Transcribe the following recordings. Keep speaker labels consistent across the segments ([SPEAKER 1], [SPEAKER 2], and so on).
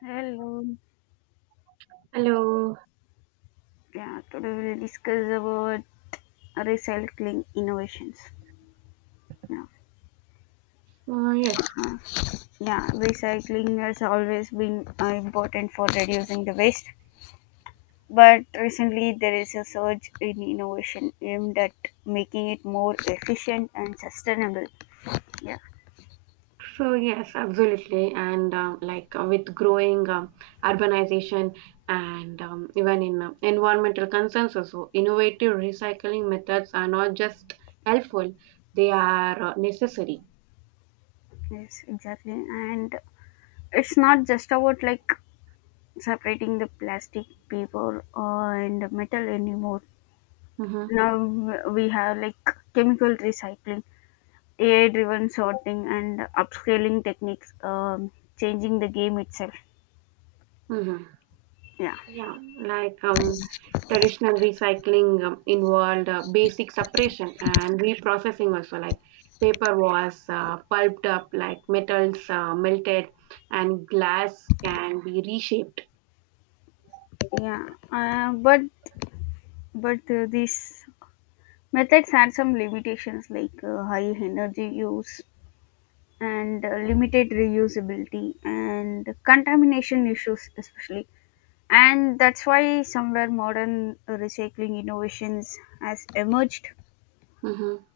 [SPEAKER 1] Hello.
[SPEAKER 2] Hello.
[SPEAKER 1] Yeah, today we'll discuss about recycling innovations. Yeah,
[SPEAKER 2] Yes.
[SPEAKER 1] uh, yeah, recycling has always been important for reducing the waste, but recently there is a surge in innovation aimed at making it more efficient and sustainable. Yeah,
[SPEAKER 2] So yes, absolutely. And with growing urbanization and even in environmental concerns, also innovative recycling methods are not just helpful; they are necessary.
[SPEAKER 1] yes, exactly. And it's not just about like separating the plastic, paper, and the metal anymore.
[SPEAKER 2] Mm-hmm.
[SPEAKER 1] Now we have like chemical recycling AI driven sorting and upscaling techniques changing the game itself.
[SPEAKER 2] Mm-hmm.
[SPEAKER 1] Yeah,
[SPEAKER 2] Yeah, like traditional recycling involved basic separation and reprocessing also. Like paper was pulped up, like metals melted, and glass can be reshaped.
[SPEAKER 1] yeah. But these methods had some limitations like high energy use and limited reusability and contamination issues especially. And that's why somewhere modern recycling innovations has emerged.
[SPEAKER 2] Hmm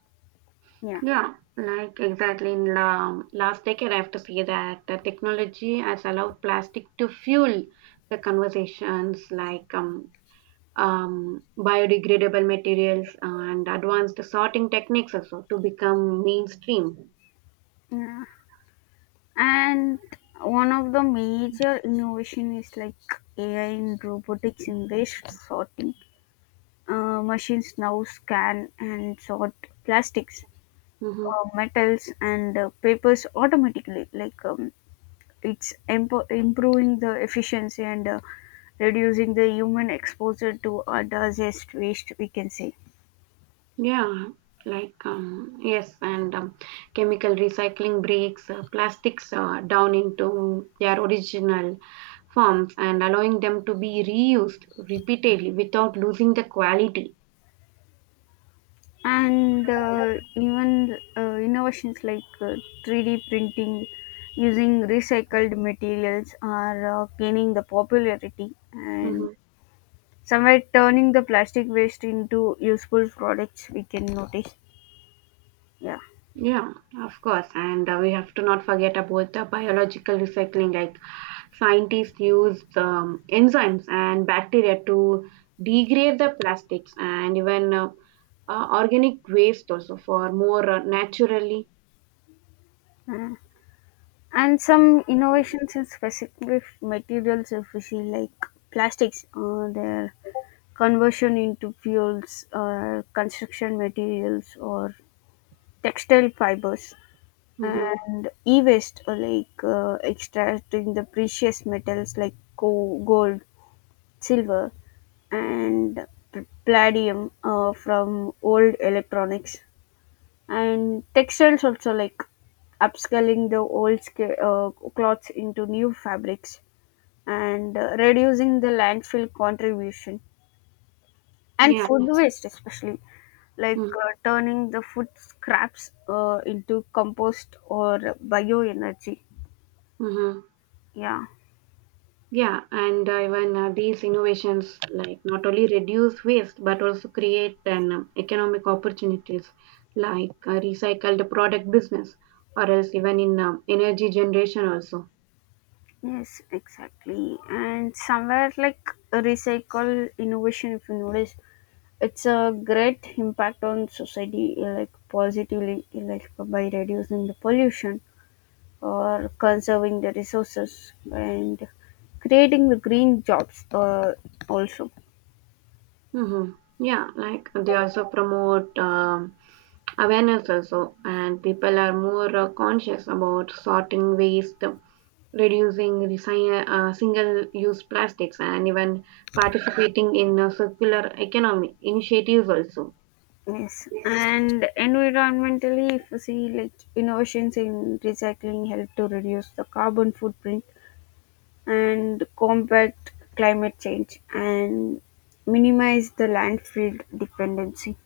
[SPEAKER 1] Yeah.
[SPEAKER 2] Yeah, like exactly in la last decade, I have to say that the technology has allowed plastic to fuel the conversations, like biodegradable materials and advanced sorting techniques also to become mainstream.
[SPEAKER 1] Yeah. And one of the major innovation is like AI and robotics in waste sorting. Machines now scan and sort plastics,
[SPEAKER 2] Hmm
[SPEAKER 1] metals, and papers automatically. Like improving the efficiency and reducing the human exposure to the waste, we can say.
[SPEAKER 2] Yeah, yes, and chemical recycling breaks plastics down into their original forms and allowing them to be reused repeatedly without losing the quality.
[SPEAKER 1] And even innovations like 3D printing using recycled materials are gaining the popularity and somewhere turning the plastic waste into useful products, we can notice. Yeah.
[SPEAKER 2] Yeah, of course. And we have to not forget about the biological recycling. Like scientists use enzymes and bacteria to degrade the plastics and even organic waste also for more naturally.
[SPEAKER 1] Uh, and some innovations in specific materials, if we see, like plastics, their conversion into fuels or construction materials or textile fibers,
[SPEAKER 2] Hmm
[SPEAKER 1] and e-waste, like extracting the precious metals like gold, silver, and palladium from old electronics, and textiles also, like upscaling the old cloths into new fabrics and reducing the landfill contribution, and
[SPEAKER 2] Yeah.
[SPEAKER 1] food waste especially, like
[SPEAKER 2] Mm-hmm.
[SPEAKER 1] turning the food scraps into compost or bioenergy.
[SPEAKER 2] Mm-hmm.
[SPEAKER 1] Yeah.
[SPEAKER 2] Yeah, and even these innovations like not only reduce waste but also create an economic opportunities like recycled product business or else even in energy generation also.
[SPEAKER 1] Yes, exactly. And somewhere like recycle innovation, if you notice, it's a great impact on society, like positively, like by reducing the pollution or conserving the resources and creating the green jobs, also.
[SPEAKER 2] Hmm Yeah, like they also promote awareness also and people are more conscious about sorting waste, reducing single-use plastics and even participating in circular economy initiatives also.
[SPEAKER 1] Yes, and environmentally, if you see, like innovations in recycling help to reduce the carbon footprint and combat climate change and minimize the landfill dependency.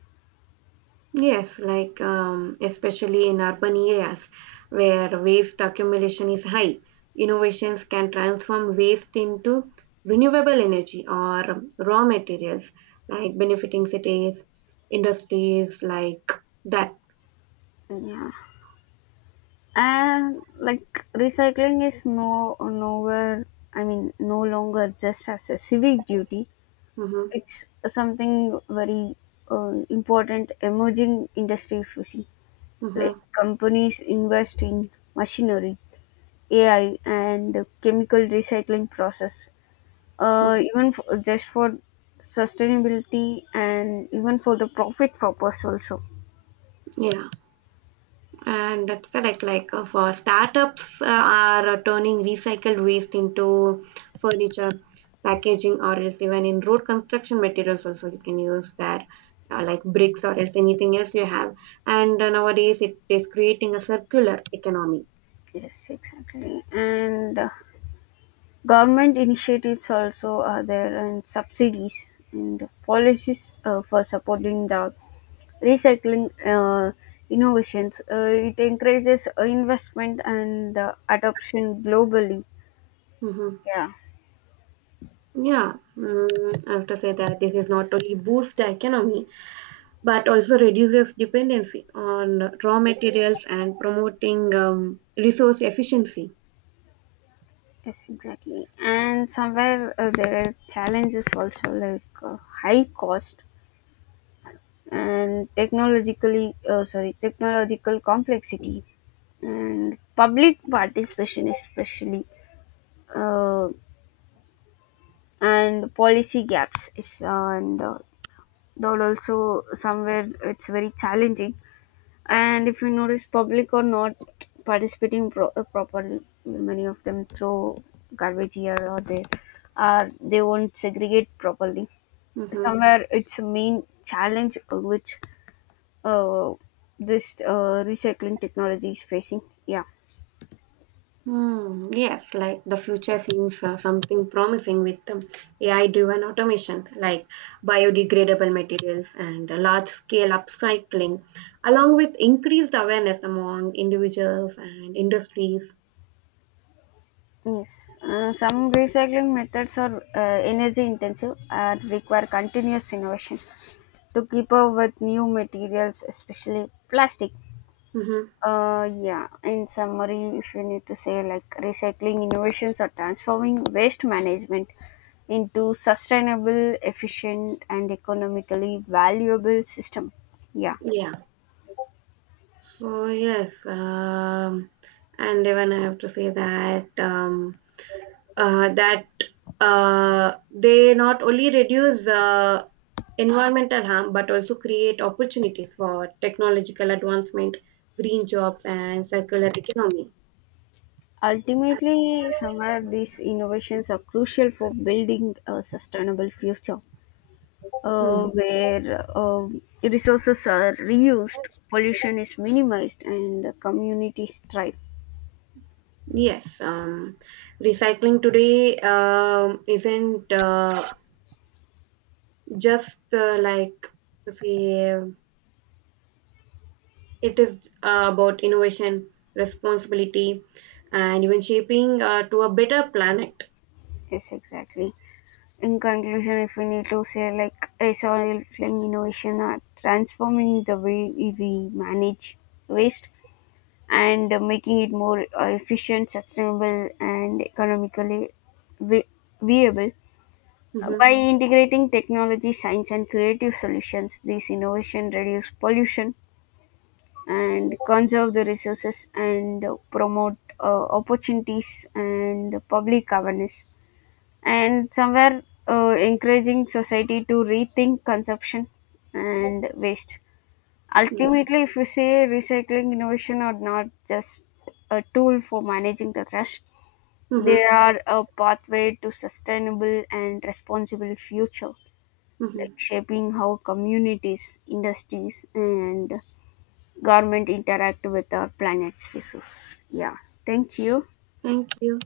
[SPEAKER 2] Yes, like especially in urban areas where waste accumulation is high, innovations can transform waste into renewable energy or raw materials, like benefiting cities, industries like that.
[SPEAKER 1] Yeah. And like recycling is no nowhere I mean no longer just as a civic duty.
[SPEAKER 2] Mm-hmm,
[SPEAKER 1] It's something very important emerging industry, if you see. Like
[SPEAKER 2] mm-hmm,
[SPEAKER 1] companies invest in machinery, AI and chemical recycling process, just for sustainability and even for the profit purpose also.
[SPEAKER 2] mm-hmm, yeah. And that's correct. For startups are turning recycled waste into furniture, packaging, or else even in road construction materials also you can use that, like bricks or else anything else you have. And nowadays it is creating a circular economy.
[SPEAKER 1] Yes, exactly. And government initiatives also are there, and subsidies and policies for supporting the recycling innovations. It encourages investment and adoption globally.
[SPEAKER 2] Hmm
[SPEAKER 1] Yeah.
[SPEAKER 2] Yeah, I have to say that this is not only boost the economy but also reduces dependency on raw materials and promoting resource efficiency.
[SPEAKER 1] Yes, exactly. And somewhere there are challenges also, like high cost and technological complexity and public participation especially, uh, and policy gaps is, and that also somewhere it's very challenging. And if you notice, public or not participating properly, many of them throw garbage here, or they are, they won't segregate properly.
[SPEAKER 2] Mhm.
[SPEAKER 1] Somewhere it's a main challenge which uh, this recycling technology is facing. Yeah,
[SPEAKER 2] Hmm, yes, like the future seems something promising with AI driven automation like biodegradable materials and large scale upcycling, along with increased awareness among individuals and industries.
[SPEAKER 1] yes. Some recycling methods are energy intensive and require continuous innovation to keep up with new materials, especially plastic.
[SPEAKER 2] Mm-hmm.
[SPEAKER 1] Yeah, in summary, if you need to say, like, recycling innovations are transforming waste management into sustainable, efficient, and economically valuable system. Yeah.
[SPEAKER 2] Yeah. So, yes, and even I have to say that that they not only reduce environmental harm, but also create opportunities for technological advancement, green jobs, and circular economy.
[SPEAKER 1] Ultimately, somewhere these innovations are crucial for building a sustainable future uh,
[SPEAKER 2] Hmm.
[SPEAKER 1] where uh, resources are reused, pollution is minimized, and the communities thrive.
[SPEAKER 2] Yes, recycling today isn't just, say, it is about innovation, responsibility, and even shaping to a better planet.
[SPEAKER 1] Yes, exactly. In conclusion, if we need to say, like, recycling innovation are transforming the way we manage waste, and making it more efficient, sustainable, and economically vi- viable.
[SPEAKER 2] Mm-hmm.
[SPEAKER 1] By integrating technology, science, and creative solutions, these innovation reduce pollution and conserve the resources and promote opportunities and public awareness. And somewhere encouraging society to rethink consumption and waste.
[SPEAKER 2] Yeah.
[SPEAKER 1] Ultimately, if you say recycling innovation are not just a tool for managing the trash, they
[SPEAKER 2] Mm-hmm.
[SPEAKER 1] are a pathway to sustainable and responsible future, like
[SPEAKER 2] Mm-hmm.
[SPEAKER 1] shaping how communities, industries, and government interact with our planet's resources. Yeah, thank you.
[SPEAKER 2] Thank you.